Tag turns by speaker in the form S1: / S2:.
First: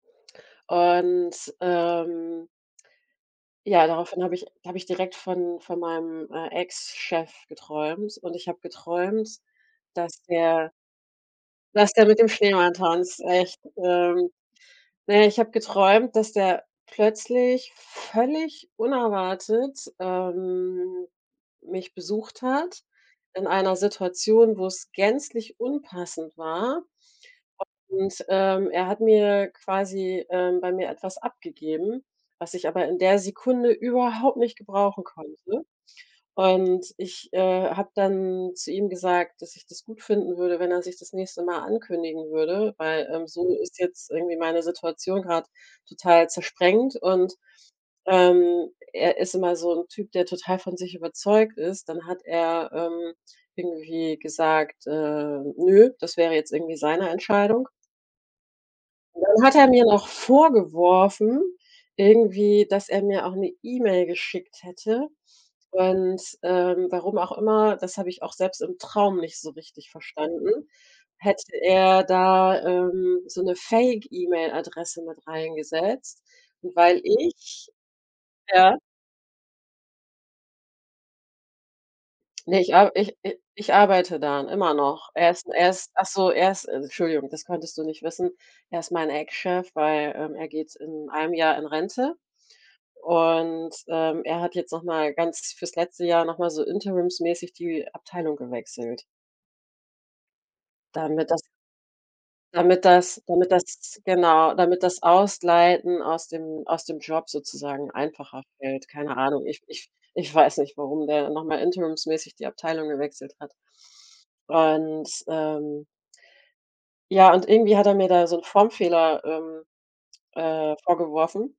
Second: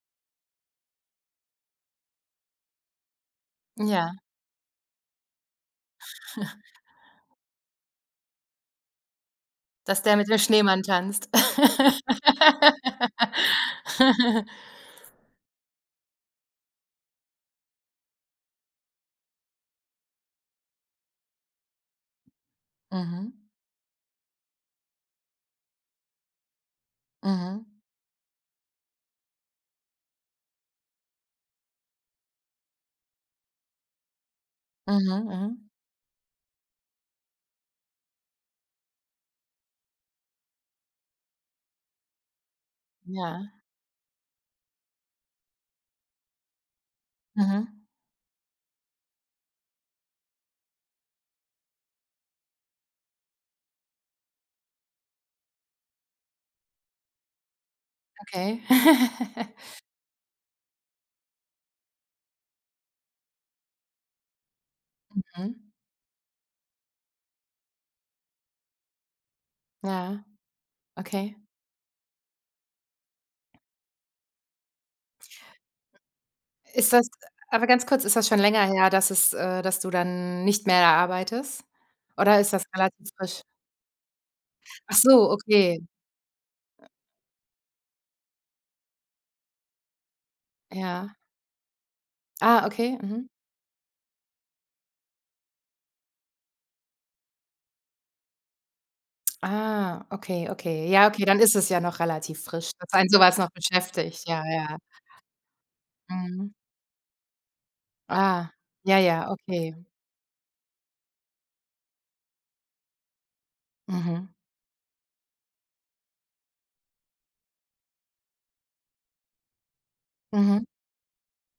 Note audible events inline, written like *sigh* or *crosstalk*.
S1: Und, ähm ja,
S2: Ja.
S1: daraufhin habe ich da habe ich direkt von von meinem, äh,
S2: *chuckles*
S1: Ex-Chef geträumt und ich habe geträumt,
S2: Dass der
S1: dass
S2: mit dem
S1: der
S2: Schneemann tanzt.
S1: dass der mit dem Schneemann tanzt, echt, ähm.
S2: *laughs*
S1: Na ja, ich habe geträumt, dass der plötzlich völlig unerwartet, ähm, mich besucht hat
S2: Mhm.
S1: in einer Situation, wo's gänzlich unpassend war.
S2: Mhm.
S1: Und, ähm, er hat mir quasi, ähm bei mir etwas abgegeben, was ich aber in der Sekunde überhaupt nicht gebrauchen
S2: Mhm,
S1: konnte.
S2: mhm.
S1: Und ich, äh, habe dann zu ihm gesagt, dass ich das gut finden würde, wenn er sich das nächste Mal ankündigen würde, weil, ähm,
S2: Ja.
S1: so ist jetzt irgendwie meine Situation grad total zersprengt und,
S2: Mhm.
S1: ähm, er ist immer so 'n Typ, der total von sich überzeugt ist. Dann hat er, ähm, irgendwie gesagt, äh, nö, das wäre jetzt irgendwie seine Entscheidung.
S2: Okay.
S1: Und dann
S2: *chuckles*
S1: hat er mir noch vorgeworfen irgendwie, dass er mir auch 'ne E-Mail geschickt hätte
S2: Mhm.
S1: und, ähm warum auch immer, das habe ich auch selbst im Traum nicht so richtig
S2: Ja.
S1: verstanden,
S2: Okay.
S1: hätte er da, ähm, so 'ne Fake-E-Mail-Adresse mit reingesetzt. Und
S2: Ist
S1: weil
S2: das aber
S1: ich
S2: ganz kurz, ist das schon länger
S1: ja?
S2: her, dass es, äh dass du dann nicht mehr da arbeitest oder ist
S1: Ne,
S2: das
S1: ich ar
S2: relativ
S1: ich i
S2: frisch?
S1: ich arbeite da n immer
S2: Ach
S1: noch.
S2: so,
S1: Er ist er
S2: okay.
S1: ist ach so, er ist
S2: Äh.
S1: Entschuldigung, das konntest du nicht wissen, er ist mein Ex-Chef, weil, ähm, er geht in
S2: Ja.
S1: 1 Jahr in Rente
S2: Ah, okay, mhm.
S1: und, ähm, er hat jetzt noch mal ganz fürs letzte Jahr noch mal so interimsmäßig die Abteilung gewechselt.
S2: Ah, okay, okay. Ja, okay,
S1: Damit
S2: dann
S1: das
S2: ist es ja noch relativ frisch,
S1: damit
S2: dass einen so
S1: das
S2: was
S1: damit
S2: noch
S1: das
S2: beschäftigt. Ja, ja,
S1: genau,
S2: ja.
S1: damit das Ausleiten aus
S2: Mhm.
S1: dem aus dem Job sozusagen einfacher
S2: Ah.
S1: fällt.
S2: Ja,
S1: Keine
S2: ja,
S1: Ahnung, ich
S2: okay.
S1: ich ich weiß nicht, warum der noch mal interimsmäßig die Abteilung gewechselt hat.
S2: Mhm.
S1: Und, ähm ja, und irgendwie hat er mir da so 'n Formfehler, ähm,
S2: Mhm.
S1: äh, vorgeworfen.